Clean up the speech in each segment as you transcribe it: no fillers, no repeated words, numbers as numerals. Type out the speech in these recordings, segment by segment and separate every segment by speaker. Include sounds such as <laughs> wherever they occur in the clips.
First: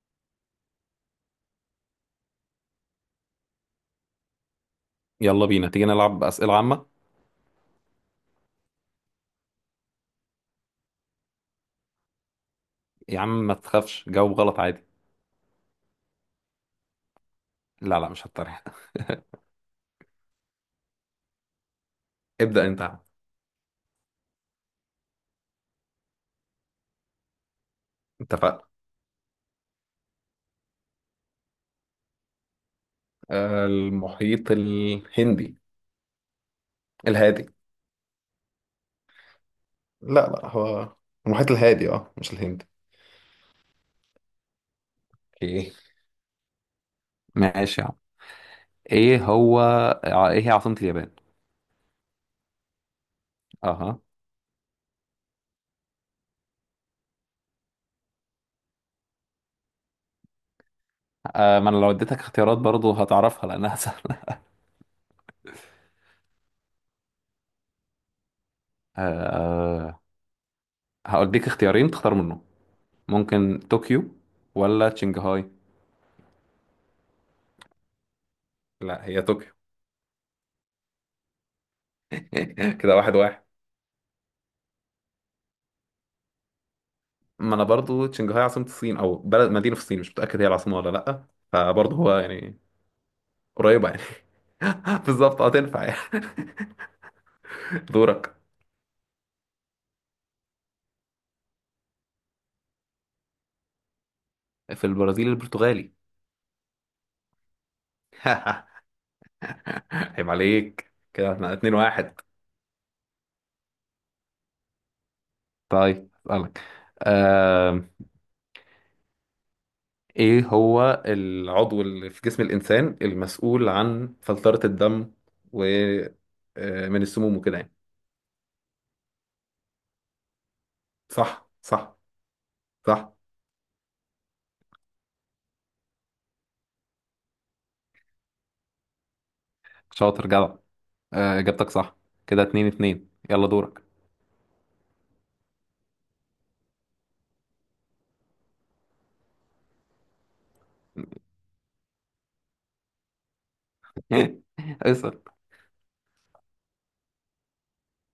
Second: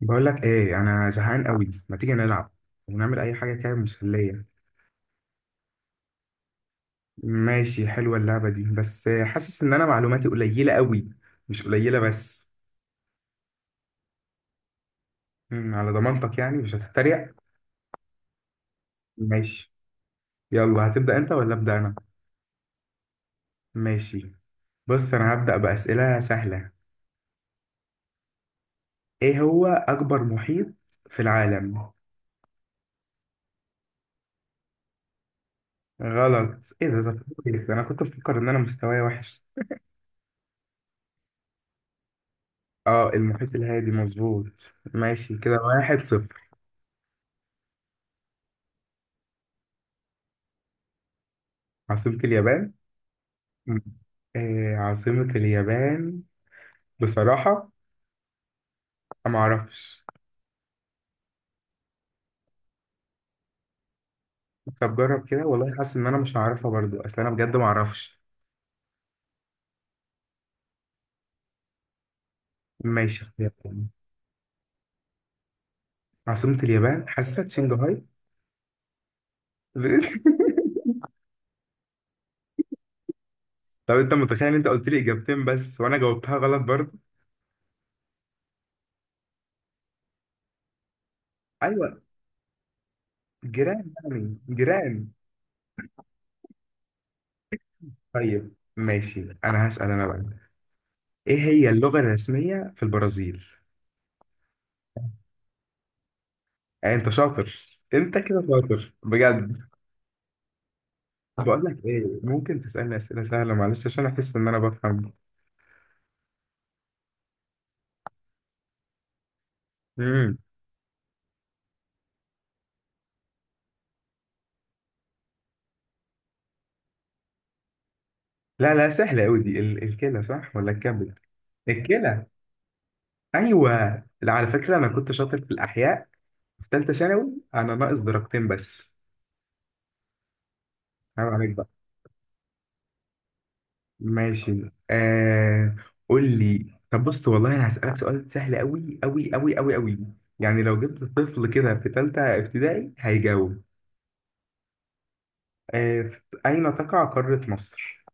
Speaker 1: بقول لك ايه، انا زهقان قوي. ما تيجي نلعب ونعمل اي حاجه كده مسليه؟
Speaker 2: يلا بينا تيجي نلعب أسئلة عامة.
Speaker 1: ماشي، حلوه اللعبه دي، بس حاسس ان انا معلوماتي قليله قوي، مش قليله بس.
Speaker 2: يا عم ما تخافش، جاوب غلط عادي.
Speaker 1: على ضمانتك، يعني مش هتتريق؟
Speaker 2: لا لا، مش هتطرح. <laughs>
Speaker 1: ماشي. يلا، هتبدا انت ولا ابدا انا؟
Speaker 2: ابدأ انت يا عم.
Speaker 1: ماشي. بص، انا هبدا باسئله سهله.
Speaker 2: اتفقنا.
Speaker 1: ايه هو اكبر محيط في العالم؟
Speaker 2: المحيط الهندي.
Speaker 1: غلط؟ ايه ده. ده
Speaker 2: الهادي،
Speaker 1: كويس، انا كنت بفكر ان انا مستواي وحش.
Speaker 2: لا لا، هو المحيط الهادي، اه مش الهندي.
Speaker 1: اه، المحيط الهادي، مظبوط. ماشي كده،
Speaker 2: اوكي،
Speaker 1: 1-0.
Speaker 2: ماشي يا عم. ايه هو ايه هي عاصمة اليابان؟
Speaker 1: عاصمة اليابان. مم.
Speaker 2: اها.
Speaker 1: إيه عاصمة اليابان؟ بصراحة أنا معرفش.
Speaker 2: ما انا لو اديتك اختيارات برضو هتعرفها لانها <laughs> سهلة.
Speaker 1: طب جرب كده، والله حاسس إن أنا مش هعرفها برضو، أصل أنا بجد معرفش.
Speaker 2: أه، هقولك اختيارين تختار منهم.
Speaker 1: ماشي، اختيار
Speaker 2: ممكن
Speaker 1: تاني.
Speaker 2: طوكيو ولا شنغهاي؟
Speaker 1: عاصمة اليابان حاسسها شنغهاي.
Speaker 2: لا، هي طوكيو.
Speaker 1: <laughs>
Speaker 2: <laughs> كده واحد واحد.
Speaker 1: طب أنت متخيل إن أنت قلت لي إجابتين بس وأنا جاوبتها غلط برضو؟
Speaker 2: ما انا برضو شنغهاي عاصمة الصين او بلد مدينة في الصين، مش متأكد هي العاصمة ولا لأ، فبرضه
Speaker 1: أيوة،
Speaker 2: هو يعني قريبة
Speaker 1: جيران
Speaker 2: يعني.
Speaker 1: يعني،
Speaker 2: <laughs>
Speaker 1: جيران.
Speaker 2: بالظبط، هتنفع يعني. <laughs> دورك.
Speaker 1: طيب ماشي، أنا هسأل أنا بقى. إيه هي اللغة الرسمية في البرازيل؟
Speaker 2: في البرازيل البرتغالي.
Speaker 1: يعني أنت شاطر، أنت كده
Speaker 2: <laughs>
Speaker 1: شاطر بجد.
Speaker 2: عيب عليك، كده احنا
Speaker 1: بقول
Speaker 2: اتنين
Speaker 1: لك
Speaker 2: واحد.
Speaker 1: ايه، ممكن تسألني أسئلة سهلة معلش، عشان احس ان انا بفهم.
Speaker 2: طيب اسألك. آم،
Speaker 1: امم
Speaker 2: ايه هو العضو اللي في جسم الانسان المسؤول عن فلترة الدم و من السموم وكده يعني؟
Speaker 1: لا لا، سهلة قوي دي. الكلى صح ولا الكبد؟
Speaker 2: صح صح.
Speaker 1: الكلى.
Speaker 2: صح،
Speaker 1: ايوه. لا، على فكرة انا كنت شاطر في الاحياء، في ثالثة ثانوي، انا ناقص درجتين بس.
Speaker 2: شاطر جدع.
Speaker 1: عيب عليك بقى.
Speaker 2: اجابتك صح. كده اتنين اتنين، يلا دورك.
Speaker 1: ماشي. قول لي. طب بص، والله انا هسألك سؤال سهل قوي قوي قوي قوي قوي. يعني لو جبت طفل كده في ثالثة ابتدائي هيجاوب.
Speaker 2: <laughs> ايسر.
Speaker 1: اين تقع قارة مصر؟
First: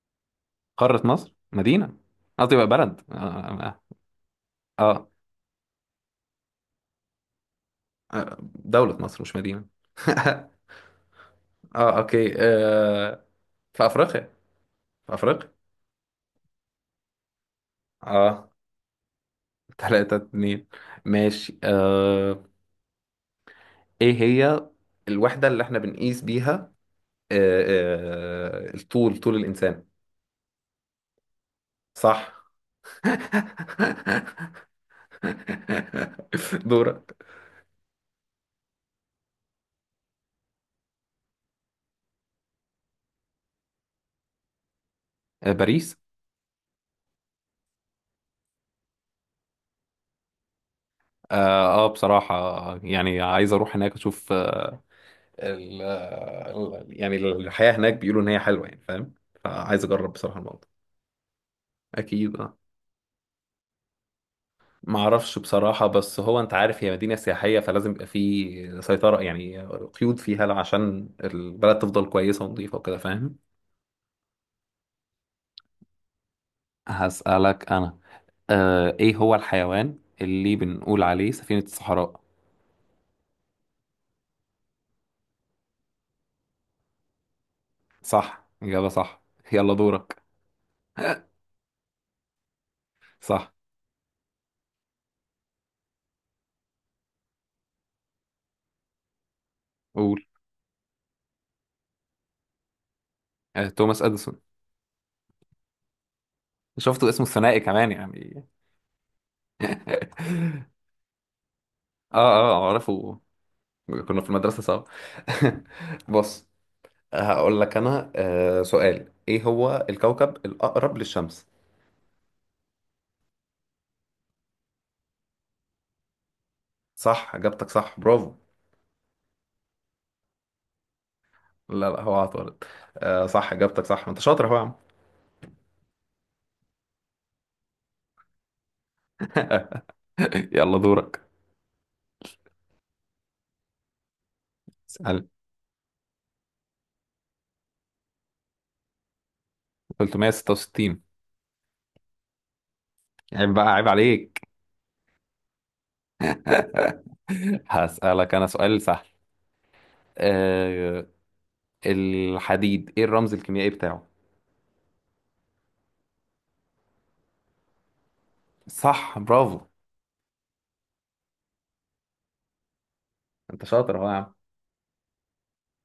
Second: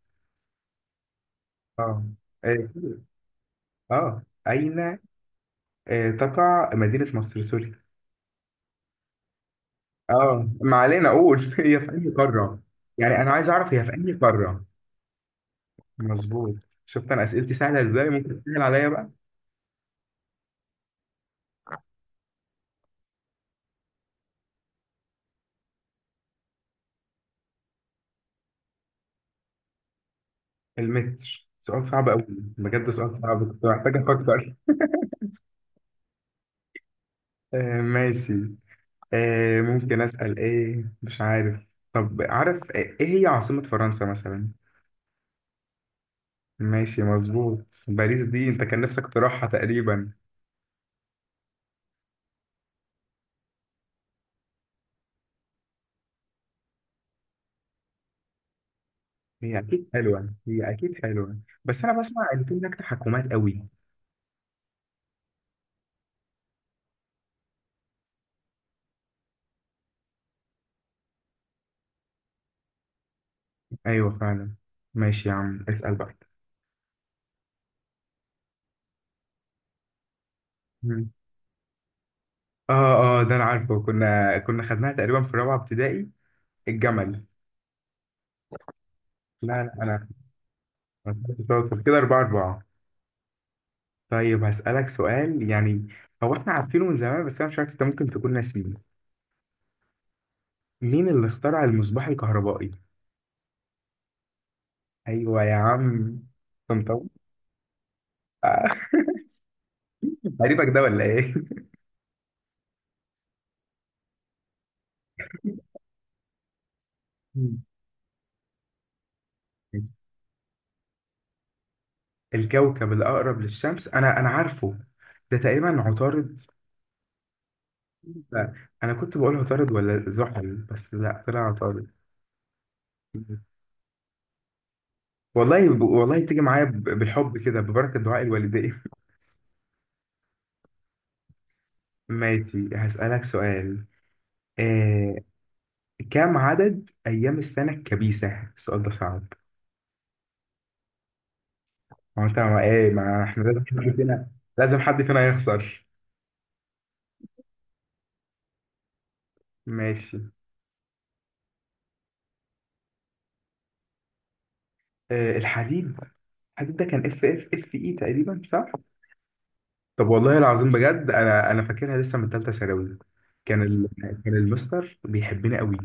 Speaker 2: قارة مصر مدينة،
Speaker 1: اه.
Speaker 2: قصدي بقى
Speaker 1: اه.
Speaker 2: بلد اه.
Speaker 1: أين
Speaker 2: آه.
Speaker 1: تقع مدينة مصر. سوري.
Speaker 2: آه، دولة مصر مش مدينة.
Speaker 1: اه
Speaker 2: <laughs>
Speaker 1: ما علينا. اقول <laughs> هي في
Speaker 2: اه
Speaker 1: انهي
Speaker 2: اوكي
Speaker 1: قارة. يعني انا عايز اعرف هي
Speaker 2: في
Speaker 1: في انهي
Speaker 2: افريقيا،
Speaker 1: قارة.
Speaker 2: في افريقيا.
Speaker 1: مظبوط. شفت انا اسئلتي سهلة ازاي؟ ممكن
Speaker 2: اه،
Speaker 1: تسهل عليا بقى.
Speaker 2: تلاتة اتنين. ماشي ايه هي الوحدة اللي احنا بنقيس بيها آه. الطول، طول الانسان؟
Speaker 1: المتر. سؤال صعب قوي.
Speaker 2: صح.
Speaker 1: بجد سؤال صعب، كنت محتاج افكر.
Speaker 2: <laughs> دورك.
Speaker 1: ماشي. ممكن اسأل؟ ايه؟ مش عارف. طب عارف ايه هي عاصمة فرنسا مثلا؟
Speaker 2: باريس.
Speaker 1: ماشي، مظبوط. باريس دي انت كان نفسك تروحها تقريبا.
Speaker 2: اه، بصراحة يعني عايز اروح هناك اشوف، يعني الحياة هناك بيقولوا إن هي حلوة يعني، فاهم؟
Speaker 1: هي
Speaker 2: فعايز
Speaker 1: اكيد
Speaker 2: أجرب
Speaker 1: حلوة،
Speaker 2: بصراحة الموضوع.
Speaker 1: هي اكيد حلوة. بس انا بسمع
Speaker 2: أكيد
Speaker 1: ان في
Speaker 2: أه،
Speaker 1: هناك تحكمات قوي.
Speaker 2: معرفش بصراحة، بس هو أنت عارف هي مدينة سياحية فلازم يبقى في سيطرة يعني قيود فيها عشان البلد تفضل كويسة ونظيفة وكده، فاهم؟
Speaker 1: ايوه فعلا. ماشي يا عم، اسال بقى.
Speaker 2: هسألك أنا. آه، إيه هو الحيوان اللي بنقول
Speaker 1: مم.
Speaker 2: عليه سفينة الصحراء؟
Speaker 1: اه. اه، ده انا عارفه، كنا خدناها تقريبا في رابعه ابتدائي. الجمل.
Speaker 2: صح، إجابة صح.
Speaker 1: لا لا،
Speaker 2: يلا
Speaker 1: انا.
Speaker 2: دورك.
Speaker 1: أنا
Speaker 2: <laughs>
Speaker 1: كنت شاطر كده، 4-4.
Speaker 2: صح.
Speaker 1: طيب هسالك سؤال يعني. هو احنا عارفينه من زمان، بس انا مش عارف انت ممكن تكون ناسيه.
Speaker 2: قول.
Speaker 1: مين اللي اخترع المصباح الكهربائي؟
Speaker 2: آه، توماس أديسون.
Speaker 1: ايوه يا عم، طنطاوي.
Speaker 2: شفتوا اسمه الثنائي كمان يعني.
Speaker 1: آه، <laughs>
Speaker 2: <laughs>
Speaker 1: قريبك ده ولا ايه؟ <laughs>
Speaker 2: آه آه، أعرفه، كنا في المدرسة سوا. <laughs> بص، هقول
Speaker 1: مم.
Speaker 2: لك أنا سؤال: إيه هو الكوكب الأقرب للشمس؟
Speaker 1: الكوكب الاقرب للشمس انا عارفه. ده تقريبا عطارد.
Speaker 2: صح، إجابتك صح برافو.
Speaker 1: لا، انا كنت بقول عطارد ولا زحل، بس لا، طلع
Speaker 2: لا
Speaker 1: عطارد.
Speaker 2: لا، هو عطارد. صح، إجابتك صح، ما أنت شاطر أهو يا عم.
Speaker 1: والله والله بتيجي معايا بالحب كده، ببركة دعاء الوالدين.
Speaker 2: <laughs> يلا دورك.
Speaker 1: <laughs> ماشي، هسألك سؤال. آه،
Speaker 2: اسأل.
Speaker 1: كم عدد أيام السنة الكبيسة؟ السؤال ده صعب.
Speaker 2: 366.
Speaker 1: هو أنت ما إيه ما إحنا
Speaker 2: عيب
Speaker 1: لازم
Speaker 2: بقى، عيب
Speaker 1: حد فينا.
Speaker 2: عليك.
Speaker 1: لازم حد فينا يخسر.
Speaker 2: <laughs> هسألك أنا سؤال سهل.
Speaker 1: ماشي.
Speaker 2: آه، الحديد إيه الرمز الكيميائي بتاعه؟
Speaker 1: الحديد. الحديد ده كان اف اي تقريبا، صح؟
Speaker 2: صح برافو،
Speaker 1: طب والله العظيم بجد، انا فاكرها لسه من ثالثه ثانوي. كان
Speaker 2: أنت
Speaker 1: ال...
Speaker 2: شاطر أهو يا.
Speaker 1: كان المستر بيحبني قوي.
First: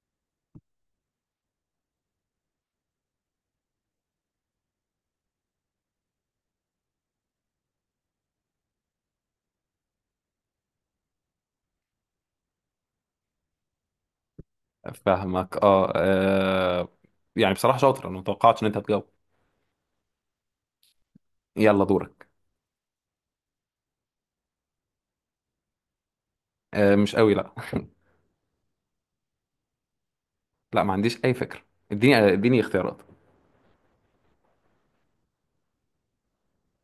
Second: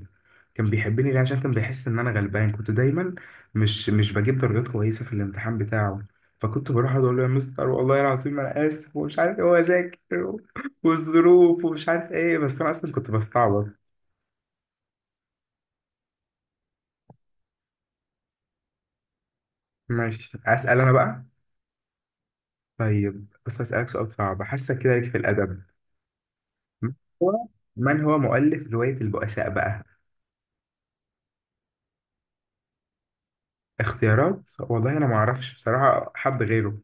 Speaker 1: كان بيحبني ليه؟ عشان كان بيحس ان انا غلبان، كنت دايما مش بجيب درجات كويسه في الامتحان بتاعه. فكنت بروح اقعد اقول له، يا مستر والله العظيم انا اسف، ومش عارف ايه، واذاكر، والظروف، ومش عارف ايه، بس انا اصلا كنت بستعبط.
Speaker 2: فاهمك اه، يعني بصراحة شاطر، انا متوقعتش ان انت هتجاوب.
Speaker 1: ماشي، اسال انا بقى.
Speaker 2: يلا دورك.
Speaker 1: طيب بص، اسالك سؤال صعب، حاسه كده ليك في الادب. من
Speaker 2: آه مش
Speaker 1: هو
Speaker 2: قوي لا.
Speaker 1: من
Speaker 2: <laughs>
Speaker 1: هو مؤلف روايه البؤساء بقى؟
Speaker 2: لا، ما عنديش اي فكرة. اديني اديني اختيارات.
Speaker 1: اختيارات؟ والله انا ما اعرفش بصراحه حد غيره.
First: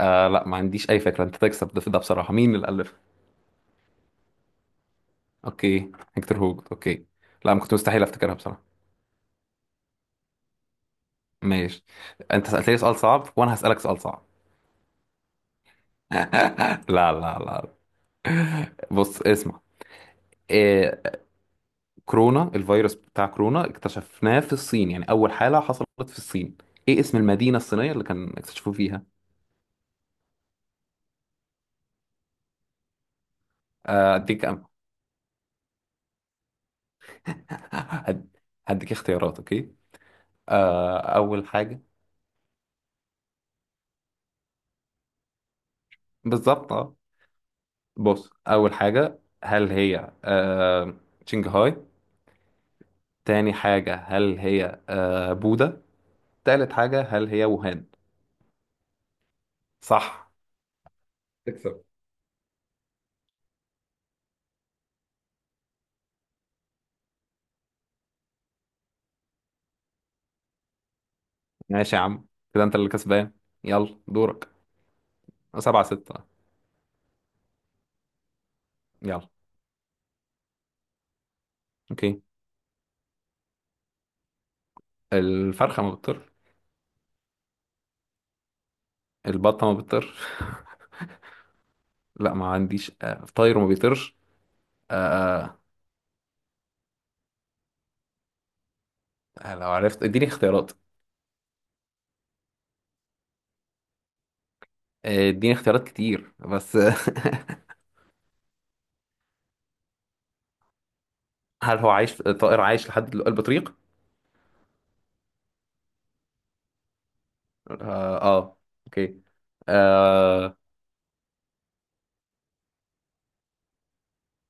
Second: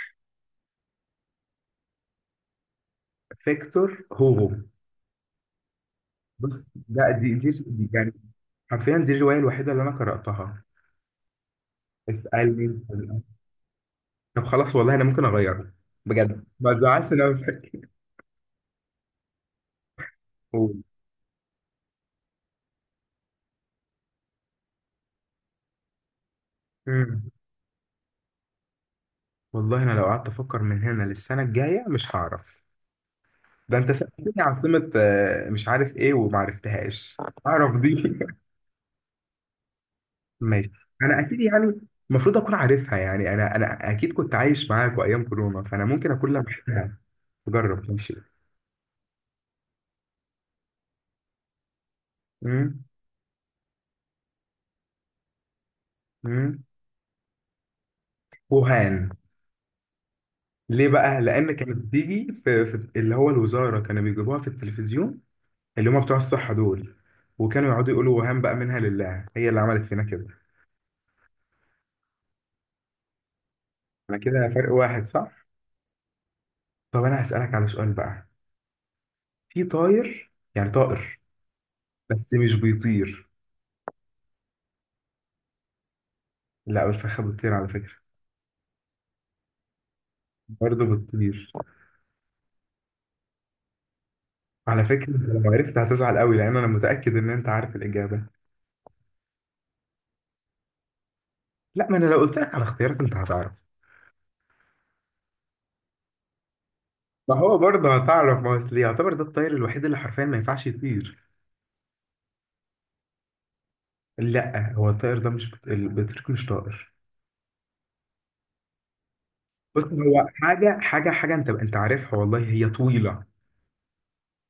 Speaker 2: آه لا، ما عنديش اي فكرة، انت تكسب ده, ده بصراحة مين اللي ألفها؟
Speaker 1: فيكتور هوغو.
Speaker 2: اوكي، هيكتور هوجو،
Speaker 1: بص،
Speaker 2: اوكي.
Speaker 1: ده
Speaker 2: لا، ما كنت مستحيل
Speaker 1: يعني
Speaker 2: افتكرها بصراحة.
Speaker 1: حرفيا دي الروايه الوحيده اللي انا قراتها.
Speaker 2: ماشي. انت سألتني
Speaker 1: اسالني.
Speaker 2: سؤال صعب وانا هسألك سؤال صعب.
Speaker 1: طب خلاص، والله انا ممكن اغيره. بجد، ما
Speaker 2: <laughs>
Speaker 1: تزعلش
Speaker 2: لا لا لا.
Speaker 1: نفسك.
Speaker 2: بص اسمع.
Speaker 1: قول.
Speaker 2: آه، كورونا، الفيروس بتاع كورونا اكتشفناه في الصين، يعني أول حالة حصلت في الصين. إيه اسم
Speaker 1: مم.
Speaker 2: المدينة الصينية اللي كان اكتشفوه فيها؟
Speaker 1: والله انا لو قعدت افكر من هنا للسنه الجايه مش هعرف. ده انت
Speaker 2: آه،
Speaker 1: سالتني
Speaker 2: أديك أم...
Speaker 1: عاصمه مش عارف ايه وما عرفتهاش. اعرف
Speaker 2: <laughs>
Speaker 1: دي.
Speaker 2: هد-
Speaker 1: <laughs>
Speaker 2: هديك اختيارات أوكي.
Speaker 1: ماشي.
Speaker 2: آه،
Speaker 1: انا اكيد
Speaker 2: أول
Speaker 1: يعني
Speaker 2: حاجة.
Speaker 1: المفروض اكون عارفها، يعني انا اكيد كنت عايش معاك وايام كورونا، فانا ممكن اكون
Speaker 2: بالظبط أه.
Speaker 1: لمحتها. جرب. ماشي.
Speaker 2: بص، أول حاجة هل هي شنغهاي؟
Speaker 1: مم.
Speaker 2: تاني حاجة هل هي بودا؟
Speaker 1: مم.
Speaker 2: تالت حاجة هل هي ووهان؟
Speaker 1: وهان.
Speaker 2: صح،
Speaker 1: ليه بقى؟ لأن كانت
Speaker 2: تكسب.
Speaker 1: بتيجي في اللي هو الوزارة، كانوا بيجيبوها في التلفزيون، اللي هم بتوع الصحة دول، وكانوا يقعدوا يقولوا وهان، بقى منها لله، هي اللي عملت فينا كده.
Speaker 2: ماشي يا عم، كده انت اللي كسبان. يلا
Speaker 1: أنا
Speaker 2: دورك.
Speaker 1: كده فرق واحد، صح؟
Speaker 2: سبعة ستة.
Speaker 1: طب أنا هسألك على سؤال بقى.
Speaker 2: يلا.
Speaker 1: في طاير، يعني طائر،
Speaker 2: اوكي.
Speaker 1: بس مش بيطير.
Speaker 2: الفرخة ما بتطيرش.
Speaker 1: لا، الفخة بتطير على فكرة.
Speaker 2: البطة ما بتطيرش.
Speaker 1: برضه بتطير.
Speaker 2: <laughs> لا، ما عنديش طاير وما بيطيرش.
Speaker 1: على فكرة أنت لو
Speaker 2: آه،
Speaker 1: عرفت هتزعل قوي، لأن أنا متأكد إن أنت عارف الإجابة.
Speaker 2: لو عرفت اديني اختيارات.
Speaker 1: لا، ما أنا لو قلت لك على اختيارات أنت هتعرف.
Speaker 2: اديني اختيارات كتير بس.
Speaker 1: ما هو برضه هتعرف، ما هو أصل يعتبر ده الطائر الوحيد اللي حرفيا ما ينفعش يطير.
Speaker 2: <laughs> هل هو عايش، طائر عايش لحد دلوقتي، البطريق؟
Speaker 1: لا، هو الطائر ده مش البطريق مش طائر.
Speaker 2: اه, اوكي.
Speaker 1: بص، هو
Speaker 2: آه.
Speaker 1: حاجة حاجة حاجة، انت عارفها والله، هي طويلة.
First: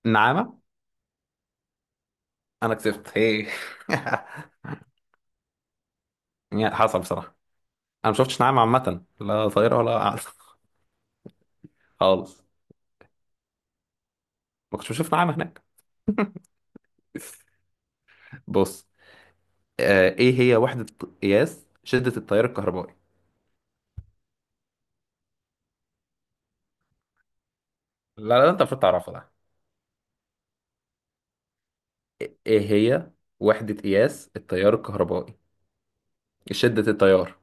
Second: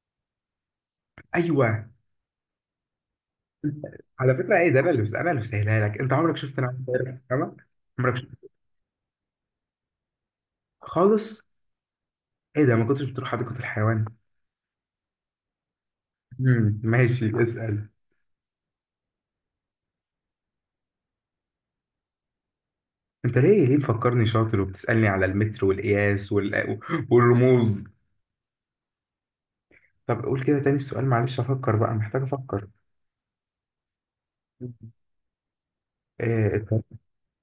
Speaker 2: نعامة.
Speaker 1: ايوه.
Speaker 2: انا كسبت هي.
Speaker 1: على فكرة ايه ده، انا اللي، بسهلها لك. انت عمرك
Speaker 2: <laughs>
Speaker 1: شفت
Speaker 2: يعني
Speaker 1: نعامة
Speaker 2: حصل
Speaker 1: طائر في
Speaker 2: بصراحة.
Speaker 1: السما؟
Speaker 2: انا
Speaker 1: عمرك
Speaker 2: ما شفتش
Speaker 1: شفت؟
Speaker 2: نعامة عامة، لا طايرة ولا قاعدة. <laughs>
Speaker 1: خالص.
Speaker 2: خالص.
Speaker 1: ايه ده، ما كنتش بتروح حديقة الحيوان؟
Speaker 2: ما كنتش بشوف نعامة هناك.
Speaker 1: ماشي، اسأل.
Speaker 2: بص. ايه هي وحدة قياس شدة التيار الكهربائي؟
Speaker 1: انت ليه مفكرني شاطر وبتسألني على المتر والقياس والرموز؟
Speaker 2: لا لا انت المفروض تعرفها.
Speaker 1: طب قول كده تاني السؤال معلش، افكر بقى، محتاج
Speaker 2: ايه
Speaker 1: افكر.
Speaker 2: هي وحدة قياس التيار الكهربائي،
Speaker 1: آه،
Speaker 2: شدة التيار؟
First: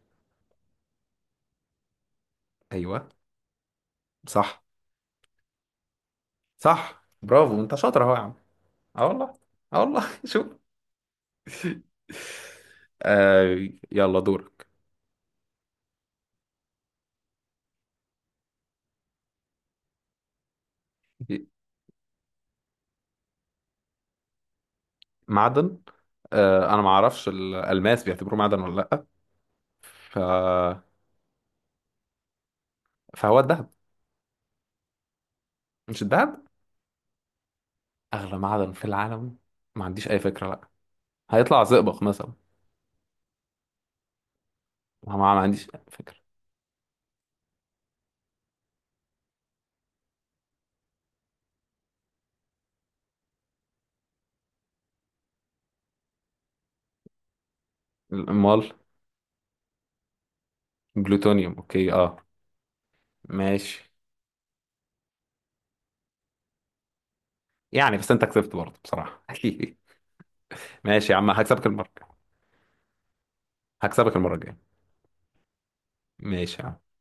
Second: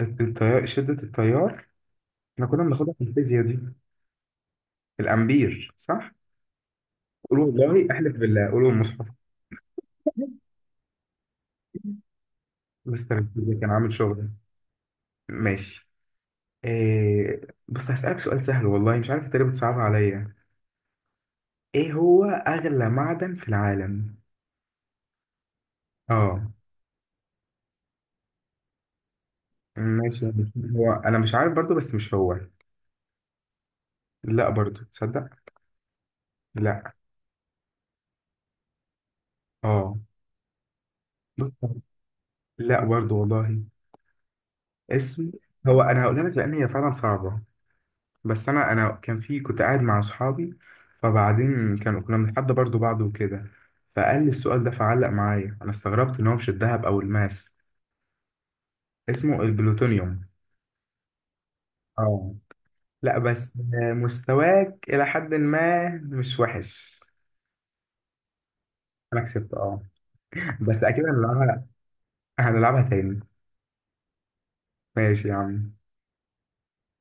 Speaker 1: التيار. شدة التيار، احنا كنا بناخدها في
Speaker 2: ايوه.
Speaker 1: الفيزياء دي.
Speaker 2: صح،
Speaker 1: الامبير، صح؟
Speaker 2: صح
Speaker 1: قول
Speaker 2: برافو، انت
Speaker 1: والله،
Speaker 2: شاطر اهو
Speaker 1: احلف
Speaker 2: يا عم.
Speaker 1: بالله، قول المصحف.
Speaker 2: اه والله. اه والله <laughs> شوف.
Speaker 1: مستر الفيزياء <laughs>
Speaker 2: آه،
Speaker 1: كان عامل
Speaker 2: يلا
Speaker 1: شغل.
Speaker 2: دورك.
Speaker 1: ماشي. إيه؟ بص، هسألك سؤال سهل، والله مش عارف انت ليه بتصعبها عليا. ايه هو اغلى معدن في العالم؟
Speaker 2: معدن.
Speaker 1: اه.
Speaker 2: آه انا ما اعرفش الالماس بيعتبروه معدن ولا لا، ف...
Speaker 1: ماشي. هو انا مش عارف برضو، بس مش هو.
Speaker 2: فهو الذهب.
Speaker 1: لا برضو، تصدق.
Speaker 2: مش الذهب؟
Speaker 1: لا.
Speaker 2: اغلى معدن في العالم. ما
Speaker 1: اه.
Speaker 2: عنديش اي فكرة لا،
Speaker 1: بص.
Speaker 2: هيطلع زئبق مثلا.
Speaker 1: لا برضو والله.
Speaker 2: ما
Speaker 1: اسم.
Speaker 2: عنديش أي
Speaker 1: هو انا
Speaker 2: فكرة.
Speaker 1: هقولها لك، لان هي فعلا صعبة. بس انا كان في، كنت قاعد مع اصحابي، فبعدين كانوا، كنا بنتحدى برضو بعض وكده، فقال لي السؤال ده فعلق معايا. انا استغربت ان هو مش الذهب او الماس.
Speaker 2: امال.
Speaker 1: اسمه البلوتونيوم.
Speaker 2: جلوتونيوم اوكي اه.
Speaker 1: اه لا بس،
Speaker 2: ماشي،
Speaker 1: مستواك الى حد ما مش وحش.
Speaker 2: يعني بس انت كسبت برضه
Speaker 1: انا
Speaker 2: بصراحة.
Speaker 1: كسبت، اه.
Speaker 2: <laughs>
Speaker 1: بس اكيد
Speaker 2: ماشي يا عم، هكسبك
Speaker 1: هنلعبها.
Speaker 2: المرة.
Speaker 1: هنلعبها تاني.
Speaker 2: هكسبك المرة الجاية.
Speaker 1: ماشي يا عم.
Speaker 2: ماشي يا عم.